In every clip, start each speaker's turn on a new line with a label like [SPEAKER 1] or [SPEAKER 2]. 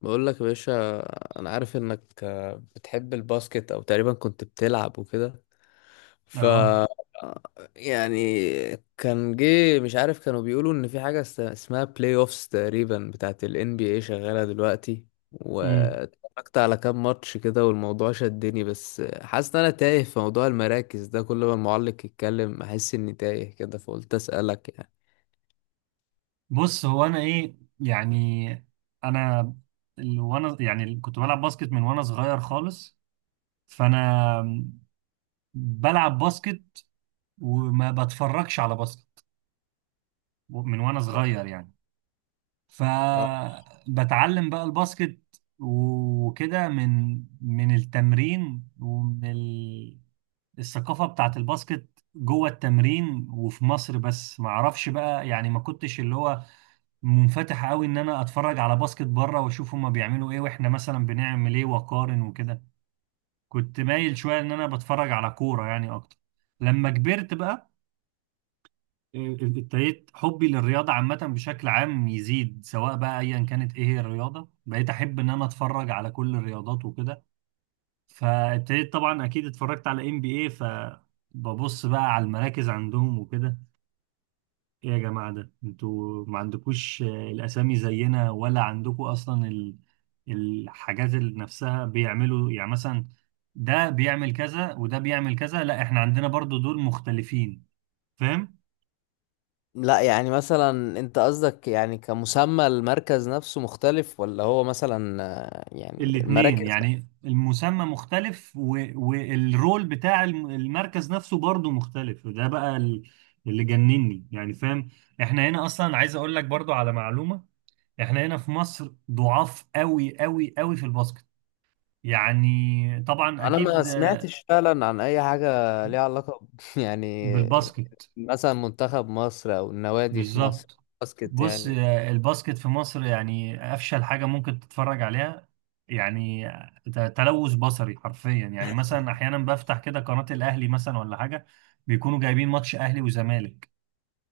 [SPEAKER 1] بقول لك يا باشا، انا عارف انك بتحب الباسكت او تقريبا كنت بتلعب وكده. ف
[SPEAKER 2] اه.
[SPEAKER 1] يعني كان جه، مش عارف، كانوا بيقولوا ان في حاجة اسمها بلاي اوفس تقريبا بتاعت ال NBA شغالة دلوقتي،
[SPEAKER 2] امم
[SPEAKER 1] واتفرجت على كام ماتش كده والموضوع شدني، بس حاسس ان انا تايه في موضوع المراكز ده. كل ما المعلق يتكلم احس اني تايه كده، فقلت اسألك يعني.
[SPEAKER 2] بص، هو انا ايه يعني؟ انا وانا يعني كنت بلعب باسكت من وانا صغير خالص. فانا بلعب باسكت وما بتفرجش على باسكت من وانا صغير يعني. فبتعلم بقى الباسكت وكده من التمرين ومن الثقافة بتاعت الباسكت جوه التمرين. وفي مصر بس ما اعرفش بقى يعني، ما كنتش اللي هو منفتح قوي ان انا اتفرج على باسكت بره واشوف هما بيعملوا ايه واحنا مثلا بنعمل ايه واقارن وكده. كنت مايل شويه ان انا بتفرج على كوره يعني اكتر. لما كبرت بقى إيه، ابتديت حبي للرياضه عامه بشكل عام يزيد، سواء بقى ايا كانت ايه هي الرياضه، بقيت احب ان انا اتفرج على كل الرياضات وكده. فابتديت طبعا اكيد اتفرجت على ام بي اي، فببص بقى على المراكز عندهم وكده. ايه يا جماعة، ده انتوا ما عندكوش الاسامي زينا؟ ولا عندكوا اصلا الحاجات اللي نفسها بيعملوا؟ يعني مثلا ده بيعمل كذا وده بيعمل كذا، لا احنا عندنا برضو دول مختلفين. فاهم؟
[SPEAKER 1] لا يعني، مثلا انت قصدك يعني كمسمى المركز نفسه مختلف، ولا هو مثلا يعني
[SPEAKER 2] الاتنين
[SPEAKER 1] المراكز.
[SPEAKER 2] يعني، المسمى مختلف و... والرول بتاع المركز نفسه برضو مختلف، وده بقى اللي جنني يعني. فاهم؟ احنا هنا اصلا عايز اقول لك برضو على معلومة، احنا هنا في مصر ضعاف قوي قوي قوي في الباسكت. يعني طبعا
[SPEAKER 1] انا ما
[SPEAKER 2] اكيد.
[SPEAKER 1] سمعتش فعلا عن اي حاجة ليها علاقة يعني،
[SPEAKER 2] بالباسكت.
[SPEAKER 1] مثلا منتخب مصر او النوادي في مصر،
[SPEAKER 2] بالظبط.
[SPEAKER 1] باسكت
[SPEAKER 2] بص،
[SPEAKER 1] يعني.
[SPEAKER 2] الباسكت في مصر يعني افشل حاجه ممكن تتفرج عليها. يعني تلوث بصري حرفيا. يعني مثلا احيانا بفتح كده قناه الاهلي مثلا ولا حاجه، بيكونوا جايبين ماتش اهلي وزمالك.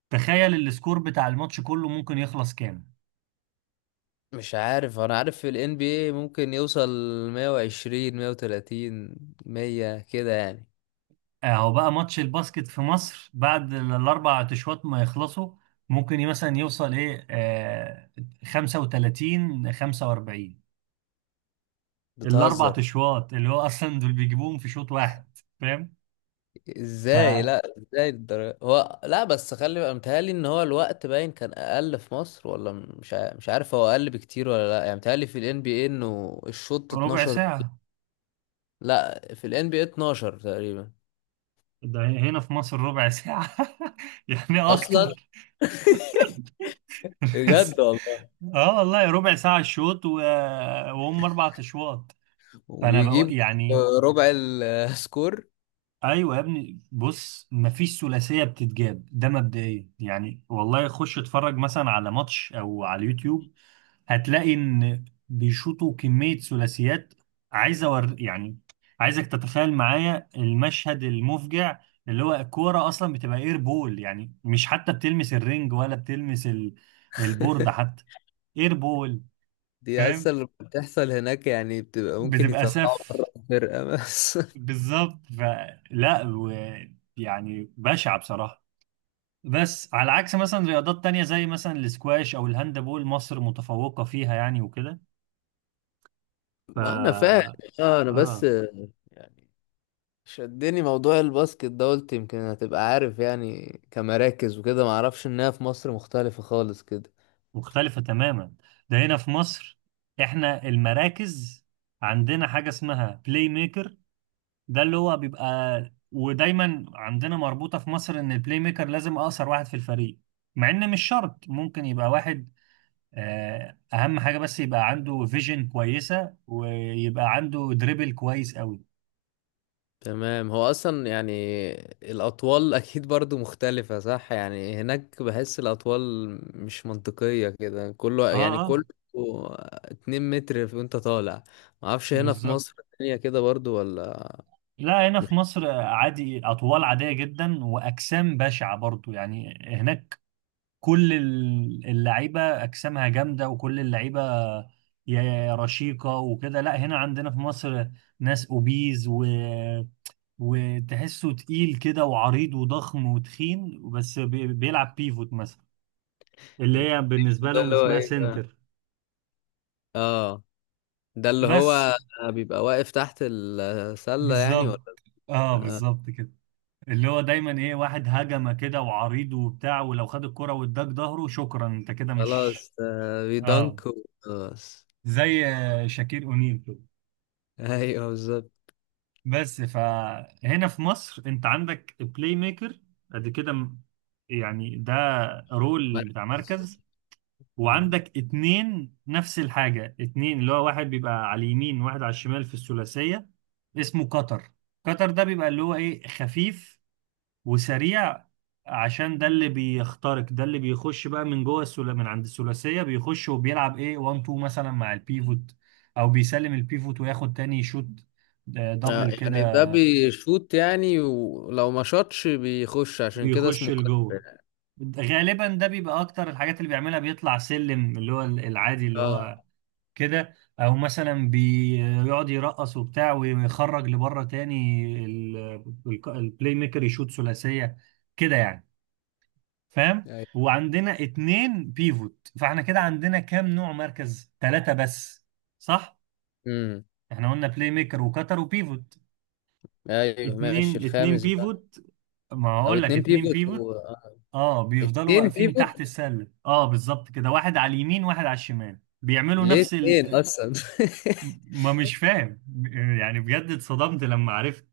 [SPEAKER 2] تخيل السكور بتاع الماتش كله ممكن يخلص كام.
[SPEAKER 1] مش عارف، انا عارف في ال NBA ممكن يوصل 120 130 100 كده يعني.
[SPEAKER 2] اهو بقى، ماتش الباسكت في مصر بعد الاربع تشوات ما يخلصوا، ممكن مثلا يوصل ايه 35 45. الاربع
[SPEAKER 1] بتهزر؟
[SPEAKER 2] اشواط اللي هو اصلا دول بيجيبوهم في شوط واحد. فاهم؟
[SPEAKER 1] ازاي،
[SPEAKER 2] فربع
[SPEAKER 1] لا، ازاي الدرجة. هو لا بس خلي بقى متهيألي ان هو الوقت باين كان اقل في مصر، ولا مش عارف هو اقل بكتير ولا لا. يعني متهيألي في الان بي اي انه الشوط 12.
[SPEAKER 2] ساعه.
[SPEAKER 1] لا، في الان بي اي 12 تقريبا،
[SPEAKER 2] ده هنا في مصر ربع ساعه يعني
[SPEAKER 1] اصلا
[SPEAKER 2] اكتر. بس-
[SPEAKER 1] بجد والله.
[SPEAKER 2] اه والله ربع ساعة الشوط و... وهم أربع أشواط. فأنا
[SPEAKER 1] وبيجيب
[SPEAKER 2] بقول يعني،
[SPEAKER 1] ربع السكور
[SPEAKER 2] أيوة يا ابني، بص مفيش ثلاثية بتتجاب، ده مبدئيا يعني. والله خش اتفرج مثلا على ماتش أو على اليوتيوب، هتلاقي ان بيشوطوا كمية ثلاثيات. عايز أور يعني، عايزك تتخيل معايا المشهد المفجع، اللي هو الكورة أصلا بتبقى اير بول، يعني مش حتى بتلمس الرنج ولا بتلمس البورد حتى. اير بول.
[SPEAKER 1] دي اصلا
[SPEAKER 2] فاهم؟
[SPEAKER 1] لما بتحصل هناك يعني بتبقى ممكن
[SPEAKER 2] بتبقى
[SPEAKER 1] يطلعوا
[SPEAKER 2] سف.
[SPEAKER 1] بره الفرقة بس
[SPEAKER 2] بالظبط. فلا و... يعني بشعة بصراحة. بس على عكس مثلا رياضات تانية زي مثلا الاسكواش أو الهاندبول، مصر متفوقة فيها يعني وكده.
[SPEAKER 1] ما انا فاهم.
[SPEAKER 2] ف
[SPEAKER 1] اه، انا بس
[SPEAKER 2] آه
[SPEAKER 1] يعني شدني موضوع الباسكت ده، قلت يمكن هتبقى عارف يعني كمراكز وكده، معرفش انها في مصر مختلفة خالص كده.
[SPEAKER 2] مختلفة تماما. ده هنا في مصر احنا المراكز عندنا حاجة اسمها بلاي ميكر. ده اللي هو بيبقى، ودايما عندنا مربوطة في مصر ان البلاي ميكر لازم اقصر واحد في الفريق، مع ان مش شرط، ممكن يبقى واحد اهم حاجة بس يبقى عنده فيجن كويسة ويبقى عنده دريبل كويس قوي.
[SPEAKER 1] تمام، هو اصلا يعني الاطوال اكيد برضو مختلفة، صح؟ يعني هناك بحس الاطوال مش منطقية كده، كله
[SPEAKER 2] اه
[SPEAKER 1] يعني،
[SPEAKER 2] اه.
[SPEAKER 1] كله 2 متر وانت طالع. معرفش هنا في
[SPEAKER 2] بالظبط.
[SPEAKER 1] مصر الدنيا كده برضو ولا
[SPEAKER 2] لا هنا
[SPEAKER 1] مش
[SPEAKER 2] في مصر عادي، اطوال عادية جدا واجسام بشعة برضو. يعني هناك كل اللعيبه اجسامها جامده وكل اللعيبه يا رشيقه وكده. لا هنا عندنا في مصر ناس اوبيز و وتحسه تقيل كده وعريض وضخم وتخين، بس بيلعب بيفوت مثلا، اللي هي بالنسبه
[SPEAKER 1] ده
[SPEAKER 2] لهم
[SPEAKER 1] اللي هو
[SPEAKER 2] اسمها
[SPEAKER 1] ايه بقى؟
[SPEAKER 2] سنتر.
[SPEAKER 1] اه، ده اللي
[SPEAKER 2] بس.
[SPEAKER 1] هو بيبقى واقف تحت السلة يعني،
[SPEAKER 2] بالظبط. اه
[SPEAKER 1] ولا؟
[SPEAKER 2] بالظبط كده. اللي هو دايما ايه، واحد هجمه كده وعريض وبتاع، ولو خد الكرة واداك ظهره شكرا انت كده مش.
[SPEAKER 1] خلاص بيدنك
[SPEAKER 2] اه
[SPEAKER 1] وخلاص.
[SPEAKER 2] زي شاكير اونيل كده.
[SPEAKER 1] ايوه بالظبط،
[SPEAKER 2] بس، فهنا في مصر انت عندك بلاي ميكر قد كده. يعني ده رول بتاع
[SPEAKER 1] مركز.
[SPEAKER 2] مركز.
[SPEAKER 1] مم.
[SPEAKER 2] وعندك اتنين نفس الحاجة، اتنين اللي هو واحد بيبقى على اليمين وواحد على الشمال في الثلاثية، اسمه قطر. قطر ده بيبقى اللي هو ايه، خفيف وسريع، عشان ده اللي بيخترق، ده اللي بيخش بقى من جوه السلا من عند الثلاثية، بيخش وبيلعب ايه 1 2 مثلا مع البيفوت، او بيسلم البيفوت وياخد تاني شوت، دبل
[SPEAKER 1] يعني
[SPEAKER 2] كده.
[SPEAKER 1] ده بيشوط يعني، ولو ما شاطش بيخش، عشان كده
[SPEAKER 2] بيخش
[SPEAKER 1] اسمه كتر
[SPEAKER 2] لجوه.
[SPEAKER 1] يعني.
[SPEAKER 2] غالبا ده بيبقى اكتر الحاجات اللي بيعملها، بيطلع سلم اللي هو العادي اللي
[SPEAKER 1] اه.
[SPEAKER 2] هو كده، او مثلا بيقعد يرقص وبتاع ويخرج لبره تاني البلاي ميكر يشوط ثلاثيه كده يعني. فاهم؟
[SPEAKER 1] ايوه.
[SPEAKER 2] وعندنا اتنين بيفوت. فاحنا كده عندنا كام نوع مركز؟ ثلاثة بس. صح.
[SPEAKER 1] امم.
[SPEAKER 2] احنا قلنا بلاي ميكر وكتر وبيفوت،
[SPEAKER 1] ايوه ماشي،
[SPEAKER 2] اتنين، اتنين
[SPEAKER 1] الخامس بقى.
[SPEAKER 2] بيفوت. ما
[SPEAKER 1] او
[SPEAKER 2] هقول لك
[SPEAKER 1] اتنين
[SPEAKER 2] اتنين
[SPEAKER 1] بيفوت
[SPEAKER 2] بيفوت.
[SPEAKER 1] و... آه.
[SPEAKER 2] اه بيفضلوا
[SPEAKER 1] اتنين
[SPEAKER 2] واقفين تحت
[SPEAKER 1] بيفوت،
[SPEAKER 2] السلة، اه بالظبط كده، واحد على اليمين واحد على الشمال بيعملوا
[SPEAKER 1] ليه
[SPEAKER 2] نفس
[SPEAKER 1] اتنين
[SPEAKER 2] ال...
[SPEAKER 1] اصلا؟
[SPEAKER 2] ما مش فاهم، يعني بجد اتصدمت لما عرفت،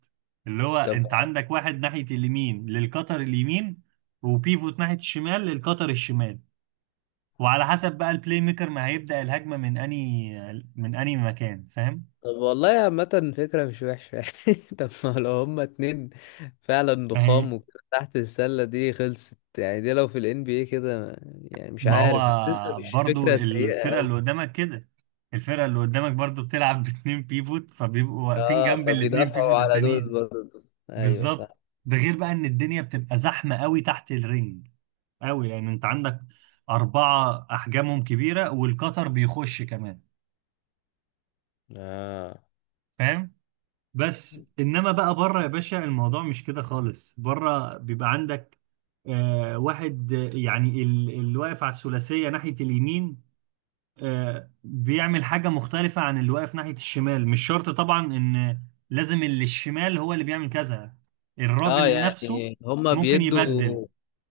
[SPEAKER 2] اللي هو
[SPEAKER 1] طب
[SPEAKER 2] انت عندك واحد ناحية اليمين للقطر اليمين، وبيفوت ناحية الشمال للقطر الشمال، وعلى حسب بقى البلاي ميكر ما هيبدأ الهجمة من اني مكان. فاهم؟
[SPEAKER 1] طب والله، عامة فكرة مش وحشة يعني. طب ما لو هما اتنين فعلا
[SPEAKER 2] ما
[SPEAKER 1] ضخام
[SPEAKER 2] هي،
[SPEAKER 1] وكده تحت السلة دي خلصت يعني، دي لو في ال NBA كده يعني، مش
[SPEAKER 2] ما
[SPEAKER 1] عارف، حاسسها
[SPEAKER 2] هو
[SPEAKER 1] مش
[SPEAKER 2] برضو
[SPEAKER 1] فكرة سيئة
[SPEAKER 2] الفرقة اللي
[SPEAKER 1] أوي.
[SPEAKER 2] قدامك كده، الفرقة اللي قدامك برضو بتلعب باتنين بيفوت، فبيبقوا واقفين
[SPEAKER 1] اه،
[SPEAKER 2] جنب الاتنين
[SPEAKER 1] فبيدافعوا
[SPEAKER 2] بيفوت
[SPEAKER 1] على دول
[SPEAKER 2] التانيين.
[SPEAKER 1] برضه. ايوه صح.
[SPEAKER 2] بالظبط. ده غير بقى ان الدنيا بتبقى زحمة قوي تحت الرنج، قوي لان انت عندك اربعة احجامهم كبيرة والقطر بيخش كمان.
[SPEAKER 1] اه
[SPEAKER 2] فاهم؟ بس انما بقى بره يا باشا، الموضوع مش كده خالص. بره بيبقى عندك واحد، يعني اللي واقف على الثلاثية ناحية اليمين بيعمل حاجة مختلفة عن اللي واقف ناحية الشمال. مش شرط طبعا ان لازم اللي الشمال هو اللي بيعمل كذا،
[SPEAKER 1] اه.
[SPEAKER 2] الراجل نفسه
[SPEAKER 1] يعني هما
[SPEAKER 2] ممكن يبدل.
[SPEAKER 1] بيدوا،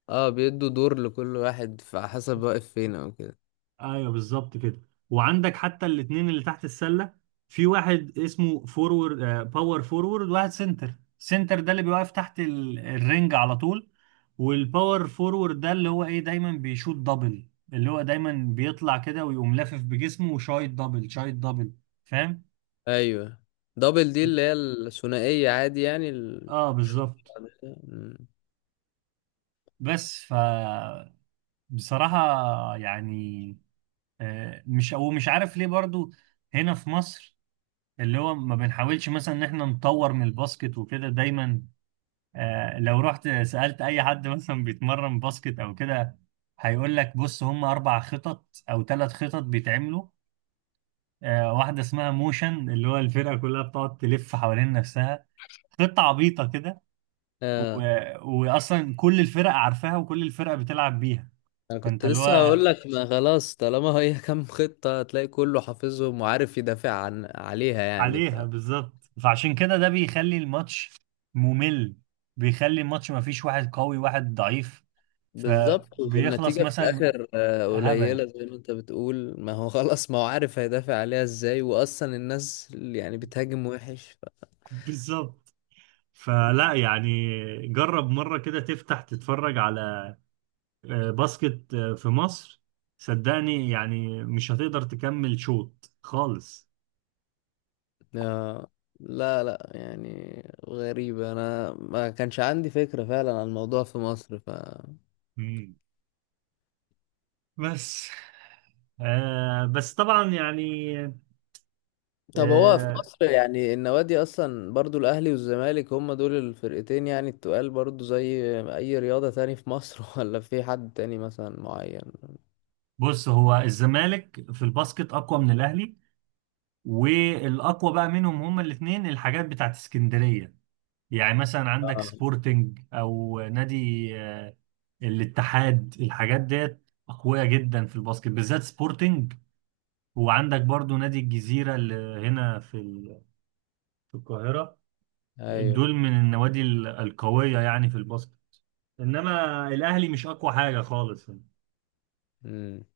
[SPEAKER 1] اه، بيدوا دور لكل واحد فحسب واقف فين او كده.
[SPEAKER 2] ايوه بالظبط كده. وعندك حتى الاتنين اللي تحت السلة، في واحد اسمه فورورد باور فورورد، واحد سنتر. سنتر ده اللي بيوقف تحت الرنج على طول، والباور فورورد ده اللي هو ايه، دايما بيشوط دبل، اللي هو دايما بيطلع كده ويقوم لافف بجسمه وشايط دبل شايط دبل. فاهم؟
[SPEAKER 1] ايوه. دبل دي اللي هي الثنائية عادي يعني ال-
[SPEAKER 2] اه
[SPEAKER 1] الشوط
[SPEAKER 2] بالظبط.
[SPEAKER 1] بعد كده. مم.
[SPEAKER 2] بس ف، بصراحة يعني، مش او مش عارف ليه برضو هنا في مصر اللي هو ما بنحاولش مثلا ان احنا نطور من الباسكت وكده. دايما لو رحت سألت اي حد مثلا بيتمرن باسكت او كده، هيقول لك بص هم اربع خطط او ثلاث خطط بيتعملوا، واحدة اسمها موشن اللي هو الفرقة كلها بتقعد تلف حوالين نفسها، خطة عبيطة كده و...
[SPEAKER 1] آه.
[SPEAKER 2] واصلا كل الفرق عارفاها وكل الفرق بتلعب بيها.
[SPEAKER 1] انا
[SPEAKER 2] فانت
[SPEAKER 1] كنت
[SPEAKER 2] اللي
[SPEAKER 1] لسه
[SPEAKER 2] هو
[SPEAKER 1] هقول لك، ما خلاص طالما هي كام خطة، هتلاقي كله حافظهم وعارف يدافع عن عليها يعني
[SPEAKER 2] عليها. بالظبط. فعشان كده ده بيخلي الماتش ممل، بيخلي الماتش ما فيش واحد قوي واحد ضعيف.
[SPEAKER 1] بالظبط،
[SPEAKER 2] فبيخلص
[SPEAKER 1] والنتيجة في
[SPEAKER 2] مثلا
[SPEAKER 1] الاخر
[SPEAKER 2] هبل.
[SPEAKER 1] قليلة، زي ما انت بتقول، ما هو خلاص، ما هو عارف هيدافع عليها ازاي، واصلا الناس اللي يعني بتهاجم وحش
[SPEAKER 2] بالظبط. فلا يعني، جرب مرة كده تفتح تتفرج على باسكت في مصر، صدقني يعني مش هتقدر تكمل شوط خالص.
[SPEAKER 1] آه، لا لا يعني غريبة، انا ما كانش عندي فكرة فعلا عن الموضوع في مصر
[SPEAKER 2] مم. بس بس طبعا يعني،
[SPEAKER 1] طب هو في
[SPEAKER 2] آه
[SPEAKER 1] مصر يعني النوادي اصلا برضو، الاهلي والزمالك هم دول الفرقتين يعني التقال برضو زي اي رياضة تاني في مصر ولا في حد تاني مثلا معين؟
[SPEAKER 2] بص، هو الزمالك في الباسكت أقوى من الأهلي، والاقوى بقى منهم هما الاثنين الحاجات بتاعت اسكندريه. يعني مثلا عندك
[SPEAKER 1] آه.
[SPEAKER 2] سبورتنج او نادي آه، الاتحاد، الحاجات ديت اقوياء جدا في الباسكت بالذات سبورتنج. وعندك برضو نادي الجزيره اللي هنا في في القاهره،
[SPEAKER 1] ايوه.
[SPEAKER 2] دول من النوادي القويه يعني في الباسكت. انما الاهلي مش اقوى حاجه خالص يعني.
[SPEAKER 1] امم.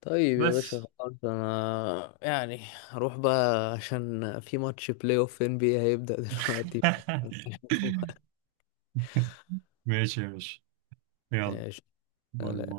[SPEAKER 1] طيب يا باشا
[SPEAKER 2] بس
[SPEAKER 1] خلاص، انا يعني هروح بقى عشان في ماتش بلاي اوف ان بي هيبدأ دلوقتي
[SPEAKER 2] ماشي يا باشا. يلا.
[SPEAKER 1] ماشي.
[SPEAKER 2] باي
[SPEAKER 1] سلام.
[SPEAKER 2] باي.